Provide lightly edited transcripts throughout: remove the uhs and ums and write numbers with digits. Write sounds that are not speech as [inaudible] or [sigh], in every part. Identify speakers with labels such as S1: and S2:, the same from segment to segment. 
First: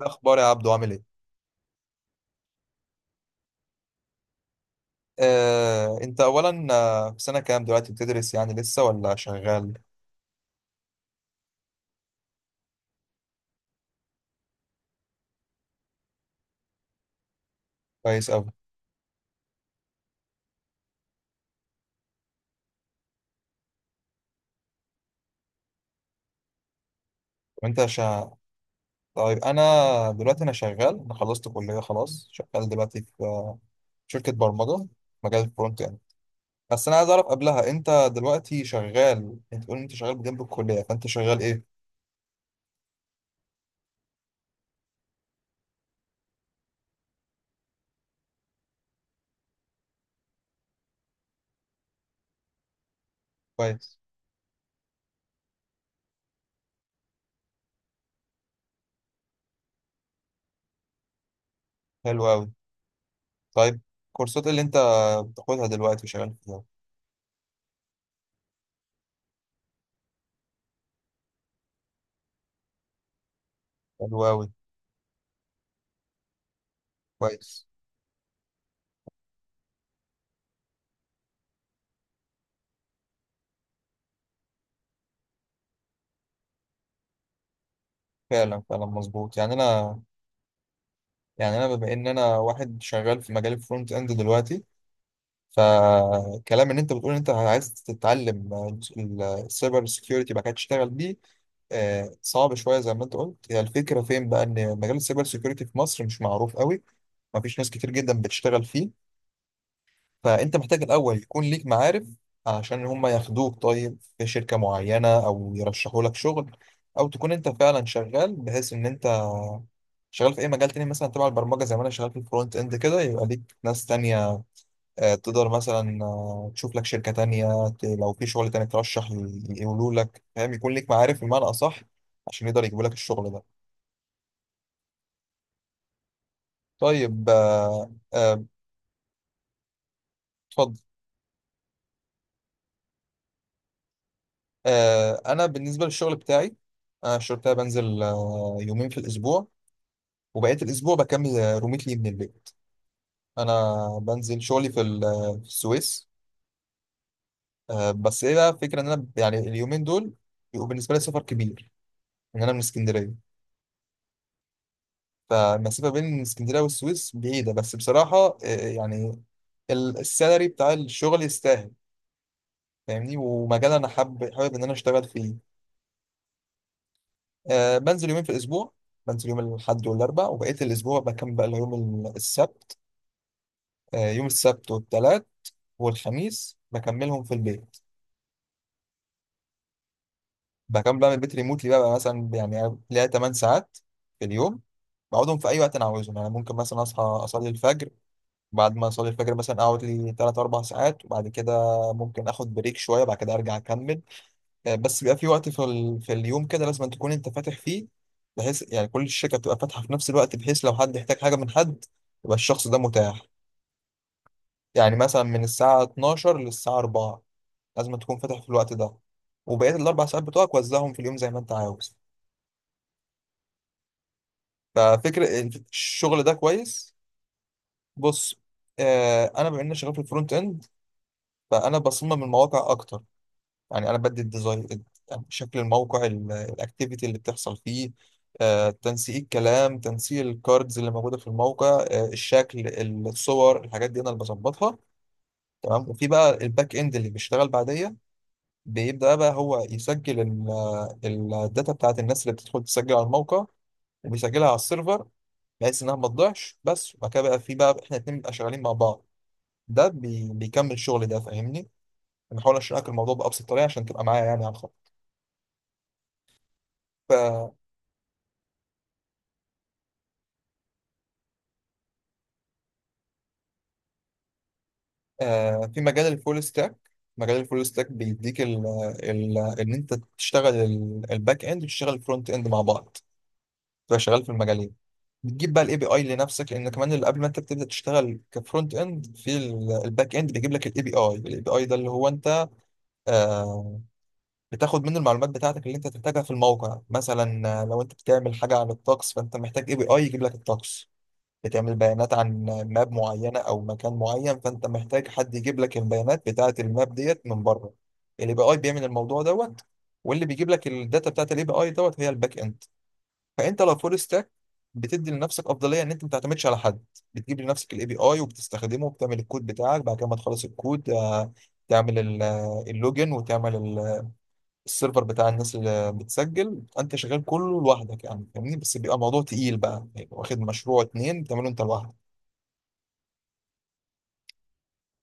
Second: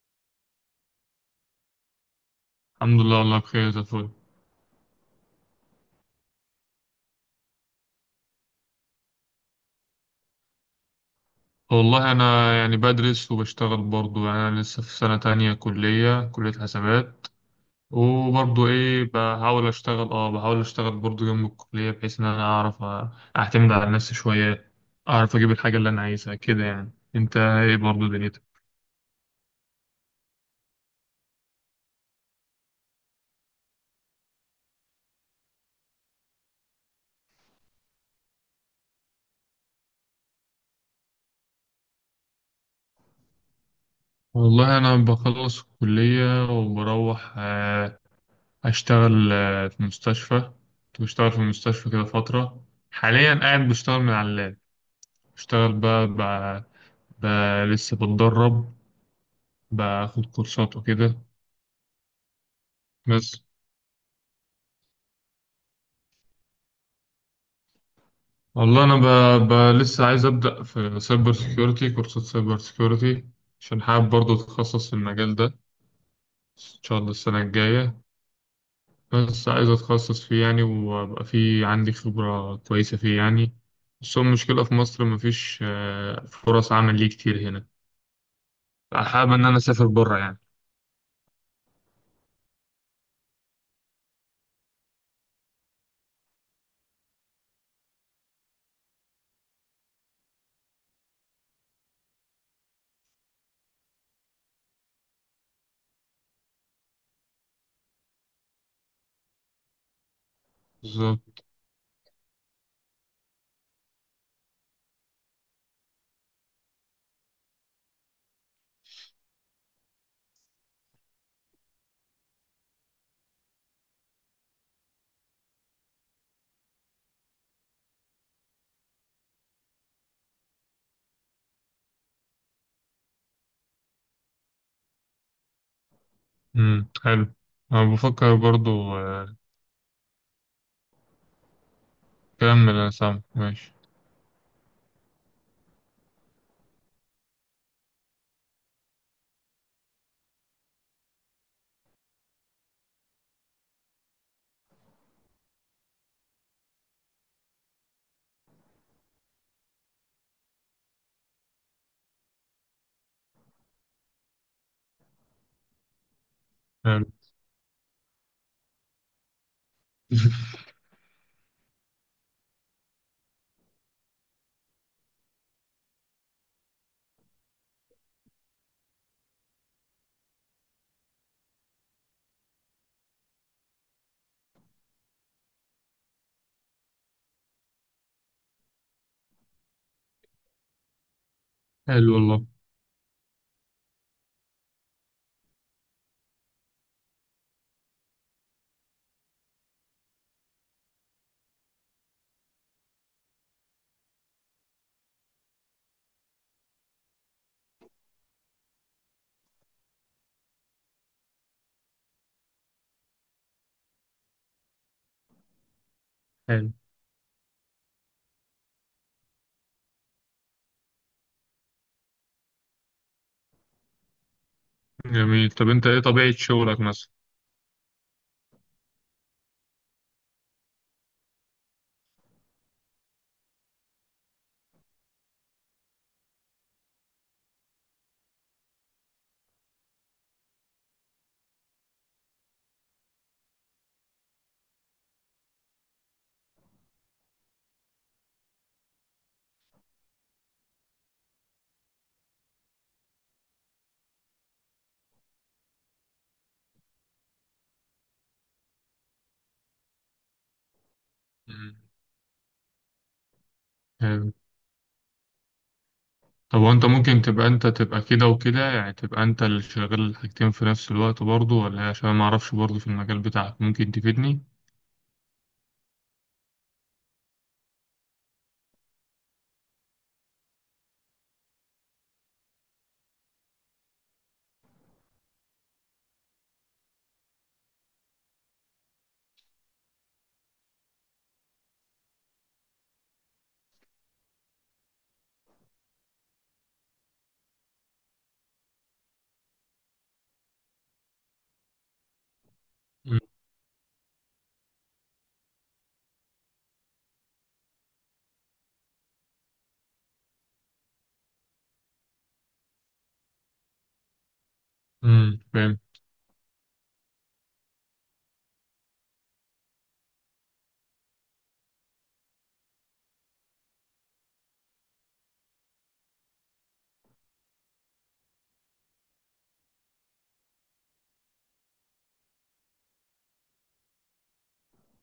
S1: إيه اخبار يا عبدو؟ عامل ايه؟
S2: الحمد لله، والله بخير زي الفل.
S1: انت اولا، في سنه كام دلوقتي؟ بتدرس يعني لسه ولا شغال؟
S2: والله أنا يعني بدرس وبشتغل برضه، يعني أنا لسه في سنة تانية كلية حسابات.
S1: كويس قوي.
S2: وبرضه إيه بحاول أشتغل، بحاول أشتغل برضه جنب الكلية بحيث إن أنا أعرف أعتمد على نفسي شوية. أعرف أجيب الحاجة اللي أنا عايزها كده. يعني أنت إيه
S1: وانت
S2: برضه
S1: شا...
S2: دنيتك؟
S1: طيب انا دلوقتي، انا شغال، انا خلصت كليه خلاص، شغال دلوقتي في شركه برمجه، مجال الفرونت يعني. بس انا عايز اعرف قبلها، انت دلوقتي شغال، انت بتقول إن انت شغال جنب الكليه، فانت شغال ايه؟
S2: والله أنا بخلص الكلية وبروح، أشتغل في مستشفى. كنت بشتغل في المستشفى كده فترة. حاليا قاعد
S1: كويس.
S2: بشتغل من على اللاب. بشتغل بقى، لسه بتدرب. باخد كورسات وكده.
S1: حلو قوي.
S2: بس
S1: طيب الكورسات اللي انت بتاخدها دلوقتي شغال فيها؟
S2: والله انا لسه عايز ابدا في سايبر سيكيورتي، كورسات سايبر سيكيورتي، عشان حابب
S1: حلو
S2: برضه
S1: قوي.
S2: اتخصص في المجال ده ان شاء الله السنه
S1: كويس.
S2: الجايه. بس عايز اتخصص فيه يعني وابقى فيه عندي خبره كويسه فيه يعني. بس هو المشكله في مصر مفيش فرص عمل ليه كتير هنا.
S1: فعلا فعلا
S2: حابب
S1: مظبوط.
S2: ان
S1: يعني
S2: انا اسافر
S1: انا،
S2: بره يعني.
S1: يعني انا بما ان انا واحد شغال في مجال الفرونت اند دلوقتي، فكلام ان انت بتقول ان انت عايز تتعلم السايبر سيكيورتي بقى كده تشتغل بيه، صعب شويه زي ما انت قلت. هي الفكره فين بقى؟ ان مجال السايبر سيكيورتي في مصر مش معروف قوي، مفيش ناس كتير جدا بتشتغل فيه، فانت محتاج الاول
S2: بالظبط.
S1: يكون ليك معارف عشان هم ياخدوك طيب في شركه معينه او يرشحوا لك شغل، او تكون انت فعلا شغال بحيث ان انت شغال في اي مجال تاني مثلا تبع البرمجه زي ما انا شغال في الفرونت اند كده، يبقى ليك ناس تانية تقدر مثلا تشوف لك شركه تانية، لو في شغل تاني ترشح، يقولوا لك، فاهم؟ يكون ليك معارف بمعنى اصح عشان يقدر يجيبوا لك الشغل ده.
S2: حلو.
S1: طيب
S2: انا بفكر برضه آه،
S1: اتفضل.
S2: كمل انا سامع، ماشي.
S1: انا بالنسبه للشغل بتاعي، انا الشغل بتاعي بنزل يومين في الاسبوع، وبقيه الاسبوع بكمل روميتلي من البيت. انا بنزل شغلي في في السويس. بس ايه بقى الفكره؟ ان انا يعني اليومين دول بيبقوا بالنسبه لي سفر كبير. يعني انا من اسكندريه، فالمسافه بين اسكندريه
S2: حلو.
S1: والسويس بعيده، بس بصراحه يعني السالري
S2: [laughs]
S1: بتاع الشغل يستاهل، فاهمني؟ ومجال انا حابب ان انا اشتغل فيه. أه، بنزل يومين في الاسبوع، بنزل يوم الاحد والاربع، وبقيه الاسبوع بكمل بقى يوم السبت. أه، يوم السبت والثلاث والخميس بكملهم في البيت، بكمل بقى من البيت ريموتلي. بقى
S2: حلو
S1: مثلا
S2: والله.
S1: يعني ليا 8 ساعات في اليوم، بقعدهم في اي وقت انا عاوزهم. يعني ممكن مثلا اصحى اصلي الفجر، بعد ما اصلي الفجر مثلا اقعد لي 3 4 ساعات، وبعد كده ممكن اخد بريك شويه، بعد كده ارجع اكمل. بس بيبقى في وقت في اليوم كده لازم أن تكون انت فاتح فيه، بحيث يعني كل الشركه بتبقى فاتحه في نفس الوقت، بحيث لو حد يحتاج حاجه من حد يبقى الشخص ده متاح. يعني مثلا من الساعه 12
S2: حلو.
S1: للساعه 4 لازم أن تكون فاتح في الوقت ده، وبقيه الاربع ساعات بتوعك وزعهم في اليوم زي ما انت عاوز. ففكر،
S2: جميل. طب انت ايه
S1: الشغل
S2: طبيعة
S1: ده
S2: شغلك
S1: كويس.
S2: مثلا؟
S1: بص، انا بما اني شغال في الفرونت اند، فانا بصمم المواقع اكتر. يعني انا بدي الديزاين، شكل الموقع، الاكتيفيتي اللي بتحصل فيه، تنسيق الكلام، تنسيق الكاردز اللي موجوده في الموقع، الشكل، الصور، الحاجات دي انا اللي بظبطها. تمام؟ وفي بقى الباك اند اللي بيشتغل بعديا، بيبدأ بقى هو يسجل الداتا بتاعت الناس اللي بتدخل تسجل على الموقع، وبيسجلها على السيرفر بحيث انها ما تضيعش. بس وبعد كده بقى في بقى احنا الاتنين بنبقى شغالين مع بعض. ده بيكمل شغل ده، فاهمني؟
S2: مم.
S1: بنحاول اشرح لك الموضوع بأبسط طريقة عشان تبقى معايا
S2: حلو.
S1: يعني على الخط.
S2: طب وانت ممكن تبقى انت تبقى كده وكده، يعني تبقى انت اللي شغال الحاجتين في نفس الوقت برضه ولا ايه؟ عشان ما اعرفش برضه في المجال بتاعك ممكن تفيدني.
S1: في مجال الفول ستاك، مجال الفول ستاك بيديك ال ال ان انت تشتغل الباك اند وتشتغل الفرونت اند مع بعض، تبقى شغال في المجالين. بتجيب بقى الاي بي اي لنفسك، لان كمان اللي قبل ما انت بتبدا تشتغل كفرونت اند في الباك اند بيجيب لك الاي بي اي. الاي بي اي ده اللي هو انت آه، بتاخد منه المعلومات بتاعتك اللي انت تحتاجها في الموقع. مثلا لو انت بتعمل حاجه عن الطقس، فانت محتاج اي بي اي يجيب لك الطقس. بتعمل بيانات عن ماب
S2: مم.
S1: معينة أو مكان معين، فأنت محتاج حد يجيب لك البيانات بتاعة الماب ديت من بره. ال API بيعمل الموضوع دوت، واللي بيجيب لك الداتا بتاعة ال API دوت هي الباك إند. فأنت لو فول ستاك، بتدي
S2: مم.
S1: لنفسك
S2: فاهم.
S1: أفضلية إن أنت ما تعتمدش على حد، بتجيب لنفسك ال API وبتستخدمه وبتعمل الكود بتاعك. بعد كده ما تخلص الكود، تعمل اللوجن، وتعمل السيرفر بتاع الناس اللي بتسجل. انت شغال كله لوحدك يعني، فاهمني؟ بس بيبقى موضوع تقيل بقى، يعني واخد مشروع اتنين بتعمله انت لوحدك.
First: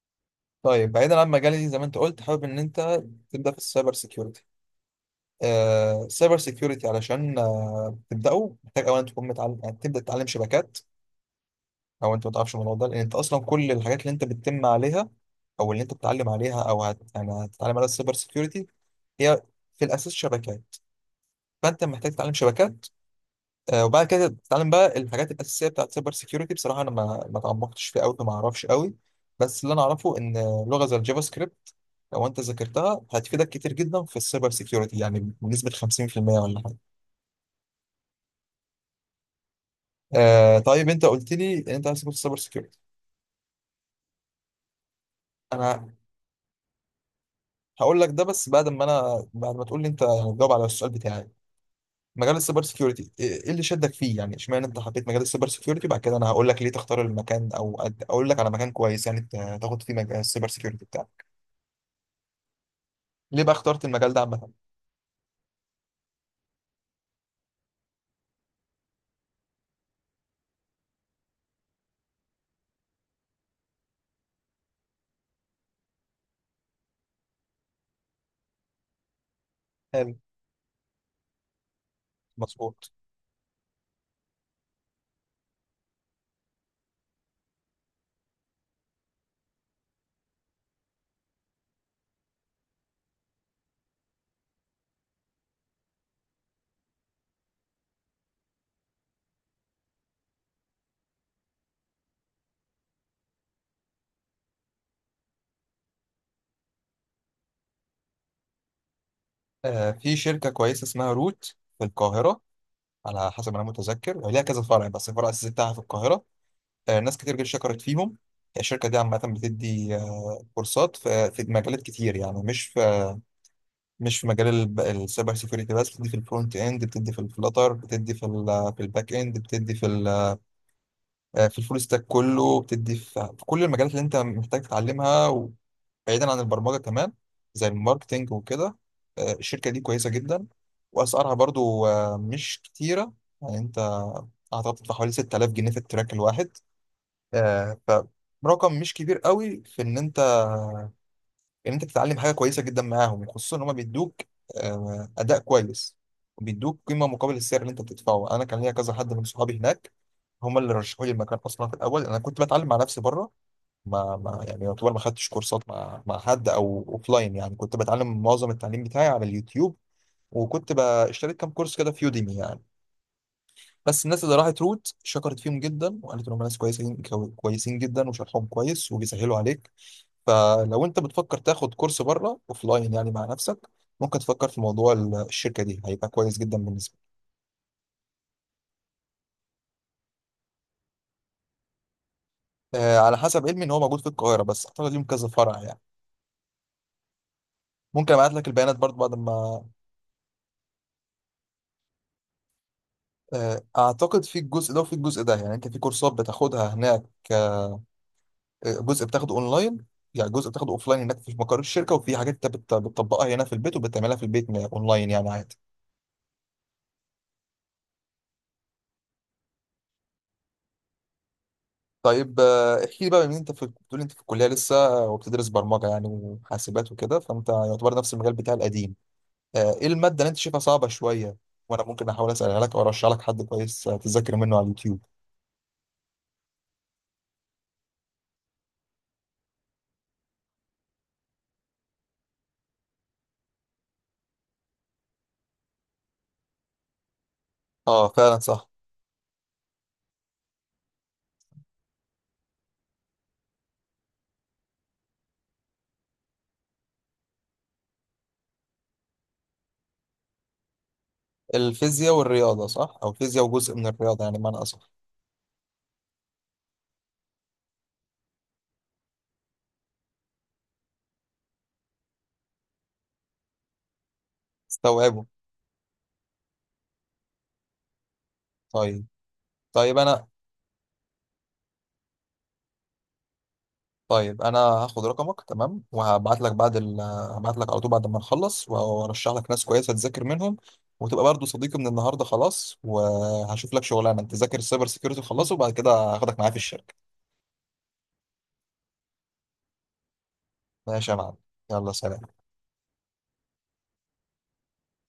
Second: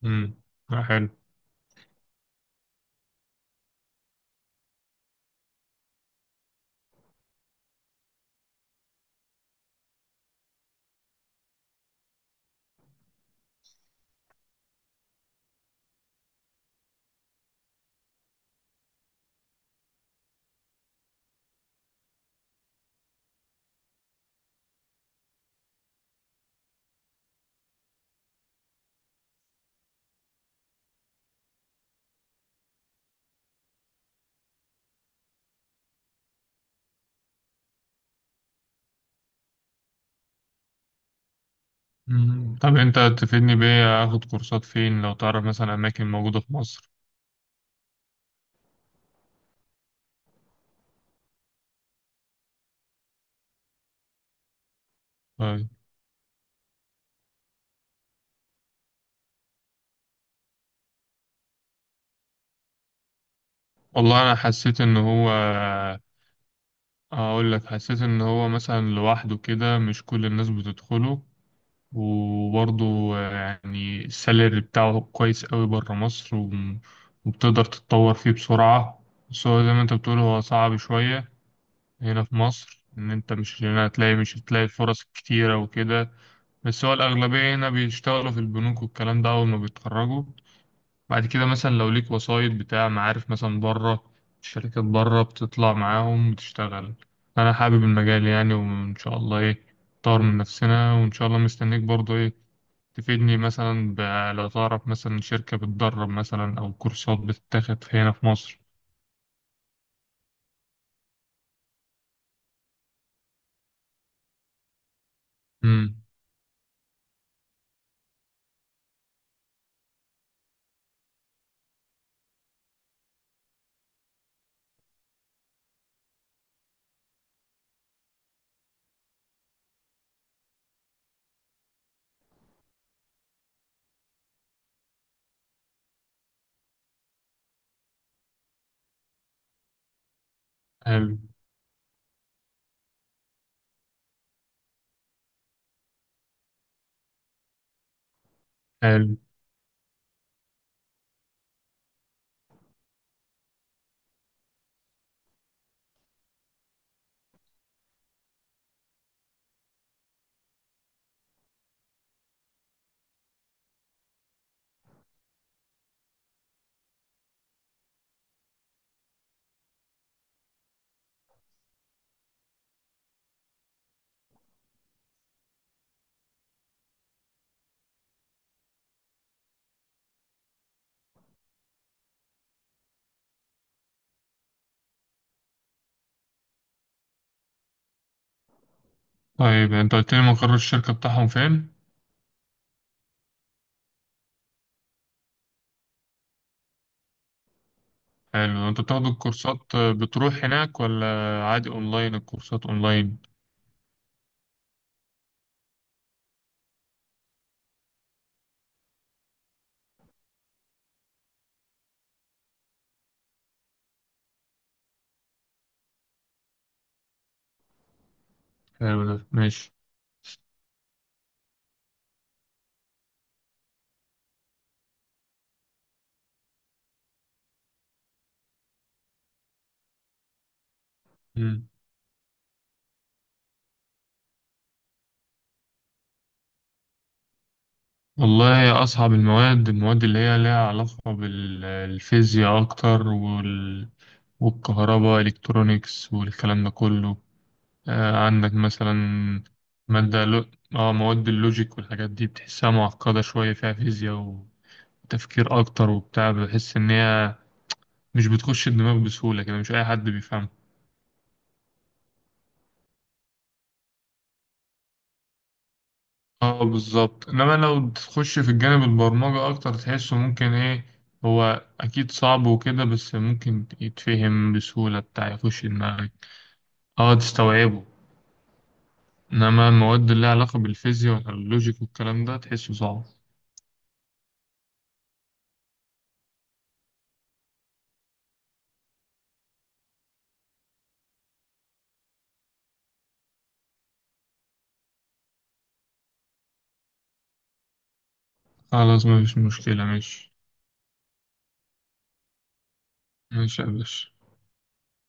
S2: مم. لا،
S1: طيب
S2: حلو.
S1: بعيدا عن مجالي، زي ما انت قلت حابب ان انت تبدا في السايبر سيكيورتي، آه السايبر سيكيورتي علشان آه تبداه، محتاج اولا تكون متعلم، يعني تبدا تتعلم شبكات. او انت ما تعرفش الموضوع ده؟ لان انت اصلا كل الحاجات اللي انت بتتم عليها، او اللي انت بتتعلم عليها، او يعني هتتعلم عليها السايبر سيكيورتي، هي في الاساس شبكات. فانت محتاج تتعلم شبكات، وبعد كده بتتعلم بقى الحاجات الاساسيه بتاعت سايبر سيكيورتي. بصراحه انا ما اتعمقتش فيه قوي فما اعرفش قوي، بس اللي انا اعرفه ان لغه زي الجافا سكريبت لو انت ذاكرتها هتفيدك كتير جدا في السايبر سيكيورتي، يعني بنسبه 50% ولا حاجه. آه طيب، انت قلت لي ان انت عايز تدخل السايبر
S2: مم. طب
S1: سيكيورتي،
S2: انت تفيدني بايه، اخد كورسات فين لو تعرف مثلا
S1: انا
S2: اماكن موجودة في مصر؟
S1: هقول لك ده، بس بعد ما انا بعد ما تقول لي انت يعني، تجاوب على السؤال بتاعي. مجال السايبر سيكيورتي ايه إيه اللي شدك فيه يعني؟ اشمعنى انت حبيت مجال السايبر
S2: طيب.
S1: سيكيورتي؟ وبعد كده انا هقول لك ليه تختار المكان، او اقول لك على مكان كويس يعني تاخد فيه مجال السايبر سيكيورتي. ليه بقى اخترت المجال ده
S2: والله انا
S1: عامة؟
S2: حسيت ان هو، اقول لك حسيت ان هو مثلا لوحده كده مش كل الناس بتدخله. وبرضه يعني السالري بتاعه كويس قوي بره مصر، وبتقدر تتطور فيه بسرعة. بس هو زي ما انت
S1: حلو.
S2: بتقول هو صعب شوية هنا في مصر،
S1: مظبوط.
S2: إن أنت مش هنا هتلاقي، مش هتلاقي الفرص كتيرة وكده. بس هو الأغلبية هنا بيشتغلوا في البنوك والكلام ده أول ما بيتخرجوا. بعد كده مثلا لو ليك وسايط بتاع معارف مثلا بره، شركات بره بتطلع معاهم وتشتغل. أنا حابب المجال يعني، وإن شاء الله إيه نطور من نفسنا، وإن شاء الله مستنيك برضه إيه تفيدني مثلا، لو تعرف مثلا شركة بتدرب مثلا أو كورسات بتتاخد هنا في مصر.
S1: آه في شركة كويسة اسمها روت في القاهرة، على حسب ما أنا متذكر ليها كذا فرع، بس الفرع الأساسي بتاعها في
S2: امم
S1: القاهرة. آه ناس كتير جدا شكرت فيهم. الشركة دي عامة بتدي آه كورسات في مجالات كتير، يعني مش في، مش في مجال السايبر سيكيورتي بس، بتدي في الفرونت اند، بتدي في الفلاتر، بتدي في في الباك اند، بتدي في في الفول ستاك كله، بتدي في كل المجالات اللي انت محتاج تتعلمها، بعيدا عن البرمجه كمان، زي الماركتينج وكده. الشركه دي كويسه جدا،
S2: حلو.
S1: واسعارها برضو مش كتيره. يعني انت اعتقد بتدفع حوالي 6000 جنيه في التراك الواحد، آه، فرقم مش كبير
S2: حلو.
S1: قوي في ان انت، ان انت تتعلم حاجه كويسه جدا معاهم، خصوصا ان هم بيدوك اداء كويس وبيدوك قيمه مقابل السعر اللي انت بتدفعه. انا كان ليا كذا حد من صحابي هناك، هم اللي رشحوا لي المكان اصلا. في الاول انا كنت بتعلم مع نفسي بره، ما يعني يعتبر ما خدتش كورسات مع حد او اوفلاين يعني، كنت بتعلم معظم التعليم بتاعي على اليوتيوب، وكنت اشتريت كام كورس كده في يوديمي يعني. بس الناس اللي راحت روت شكرت فيهم جدا، وقالت انهم ناس كويسين كويسين جدا، وشرحهم كويس وبيسهلوا عليك. فلو انت بتفكر تاخد كورس بره اوفلاين يعني مع نفسك، ممكن تفكر في موضوع الشركه دي، هيبقى كويس جدا بالنسبه
S2: طيب أنت قلت لي مقر الشركة بتاعهم فين؟
S1: لك. على حسب علمي ان هو موجود في القاهره، بس اعتقد ليهم كذا فرع يعني. ممكن ابعت لك
S2: حلو.
S1: البيانات
S2: أنت
S1: برضه
S2: بتاخد
S1: بعد ما،
S2: الكورسات بتروح هناك، ولا عادي أونلاين الكورسات أونلاين؟
S1: اعتقد في الجزء ده وفي الجزء ده، يعني انت في كورسات بتاخدها هناك، آه، جزء بتاخده اونلاين، يعني جزء بتاخده اوفلاين هناك في مقر الشركه، وفي حاجات انت بتطبقها هنا في البيت وبتعملها في البيت، اونلاين يعني عادي.
S2: حلو ده ماشي.
S1: طيب احكي لي بقى من انت، في بتقول انت في الكليه لسه وبتدرس برمجه يعني وحاسبات وكده، فانت يعتبر نفس المجال بتاع القديم، ايه الماده اللي انت شايفها صعبه شويه؟
S2: مم.
S1: وانا ممكن احاول اسالها لك، او ارشح لك حد كويس تذاكر منه على اليوتيوب.
S2: والله أصعب المواد اللي هي لها علاقة بالفيزياء أكتر، والكهرباء إلكترونيكس والكلام ده كله
S1: اه
S2: آه،
S1: فعلا
S2: عندك
S1: صح.
S2: مثلا مادة. اه مواد اللوجيك والحاجات دي بتحسها معقدة شوية، فيها فيزياء وتفكير أكتر وبتاع. بحس إن هي مش بتخش الدماغ بسهولة كده، مش أي حد بيفهمها.
S1: الفيزياء والرياضه صح، او فيزياء وجزء من الرياضه يعني معنى اصح.
S2: اه بالظبط. إنما لو تخش في الجانب البرمجة أكتر تحسه ممكن إيه، هو أكيد صعب وكده بس ممكن يتفهم بسهولة،
S1: استوعبه.
S2: بتاع يخش دماغك. اه تستوعبه.
S1: طيب.
S2: إنما
S1: طيب
S2: المواد اللي
S1: انا
S2: لها علاقة بالفيزياء واللوجيك والكلام ده تحسه صعب.
S1: طيب انا هاخد رقمك تمام، وهبعت لك بعد هبعت لك على طول بعد ما نخلص، وارشح لك ناس كويسه تذاكر منهم، وتبقى برضو صديقي من النهارده خلاص. وهشوف لك شغلانه، انت ذاكر السايبر سيكيورتي خلصه، وبعد كده هاخدك معايا في الشركه.
S2: خلاص مفيش مشكلة، ماشي.
S1: ماشي يا معلم، يلا سلام.
S2: ماشي يا باشا.